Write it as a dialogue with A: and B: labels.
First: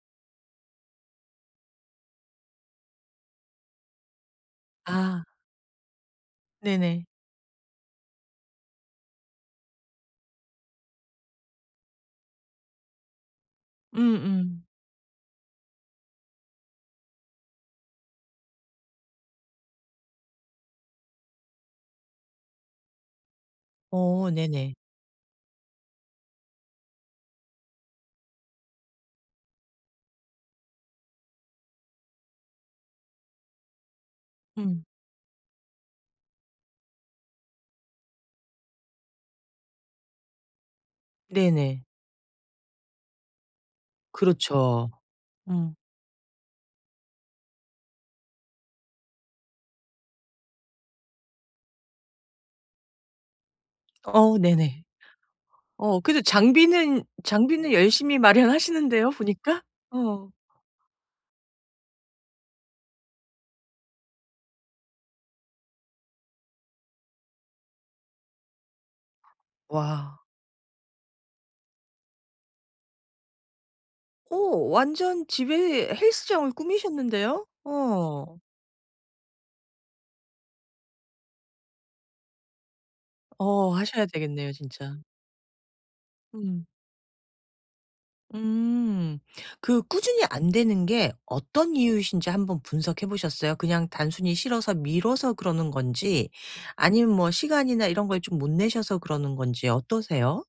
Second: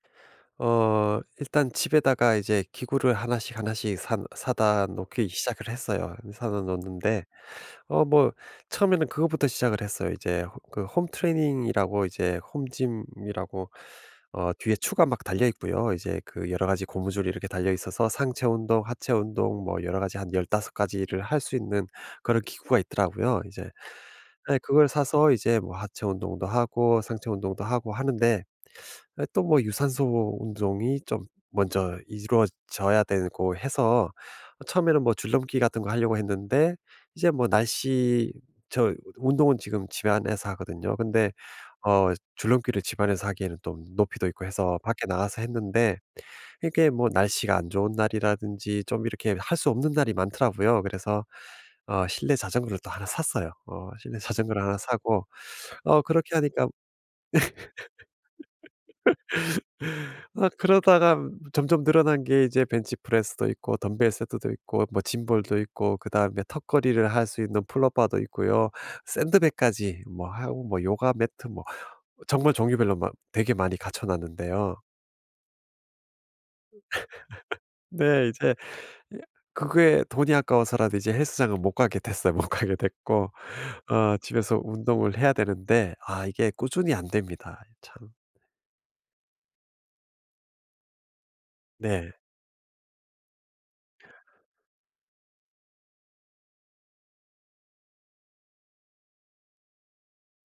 A: 어 일단 집에다가 이제 기구를 1 씩, 1 씩 사 사다
B: 아.
A: 놓기 시작을 했어요. 이 사다
B: 네네.
A: 놓는데 어 뭐 처음에는 그거부터 시작을 했어요. 이제 호 그 홈트레이닝이라고 이제 home gym이라고 어
B: 음음.
A: 뒤에 추가 막 달려있고요. 이제 그 여러 가지 고무줄이 이렇게 달려 있어서 상체 운동, 하체 운동 뭐 여러 가지 한 15 가지를 할 수 있는 그런 기구가 있더라고요. 이제
B: 어
A: 에
B: 네네.
A: 그걸 사서 이제 뭐 하체 운동도 하고 상체 운동도 하고 하는데 에 또 뭐 유산소 운동이 좀 먼저 이루어져야 되고 해서
B: 음.
A: 처음에는 뭐 줄넘기 같은 거 하려고 했는데 이제 뭐 날씨 저 운동은 지금 집안에서 하거든요. 근데
B: 네네.
A: 어 줄넘기를 집안에서 하기에는 또 높이도 있고 해서
B: 그렇죠.
A: 밖에 나가서
B: 음.
A: 했는데 이게 뭐 날씨가 안 좋은 날이라든지 좀 이렇게 할 수 없는 날이 많더라고요. 그래서 어 실내 자전거를 또 1 샀어요. 어 실내
B: 어
A: 자전거를 1
B: 네네.
A: 사고
B: 어
A: 어
B: 근데
A: 그렇게 하니까
B: 장비는 장비는 열심히 마련하시는데요 보니까. 어.
A: 어 그러다가 점점 늘어난 게 이제 벤치 프레스도 있고 덤벨 세트도 있고 뭐 짐볼도 있고 그다음에 턱걸이를 할 수 있는 풀업바도 있고요. 샌드백까지
B: 와.
A: 뭐 하고 뭐 요가 매트 뭐 정말 종류별로 막 되게 많이 갖춰
B: 어
A: 놨는데요.
B: 완전 집에 헬스장을 꾸미셨는데요?
A: 네
B: 어.
A: 이제 예 그게 돈이 아까워서라도 이제 헬스장은 못 가게 됐어요. 못 가게 됐고.
B: 어 하셔야
A: 어
B: 되겠네요
A: 집에서
B: 진짜.
A: 운동을 해야 되는데 아 이게
B: 음.
A: 꾸준히 안 됩니다. 참.
B: 음. 그 꾸준히 안 되는 게 어떤
A: 네.
B: 이유이신지 1 번 분석해 보셨어요? 그냥 단순히 싫어서 미뤄서 그러는 건지 아니면 뭐 시간이나 이런 걸 좀 못 내셔서 그러는 건지 어떠세요?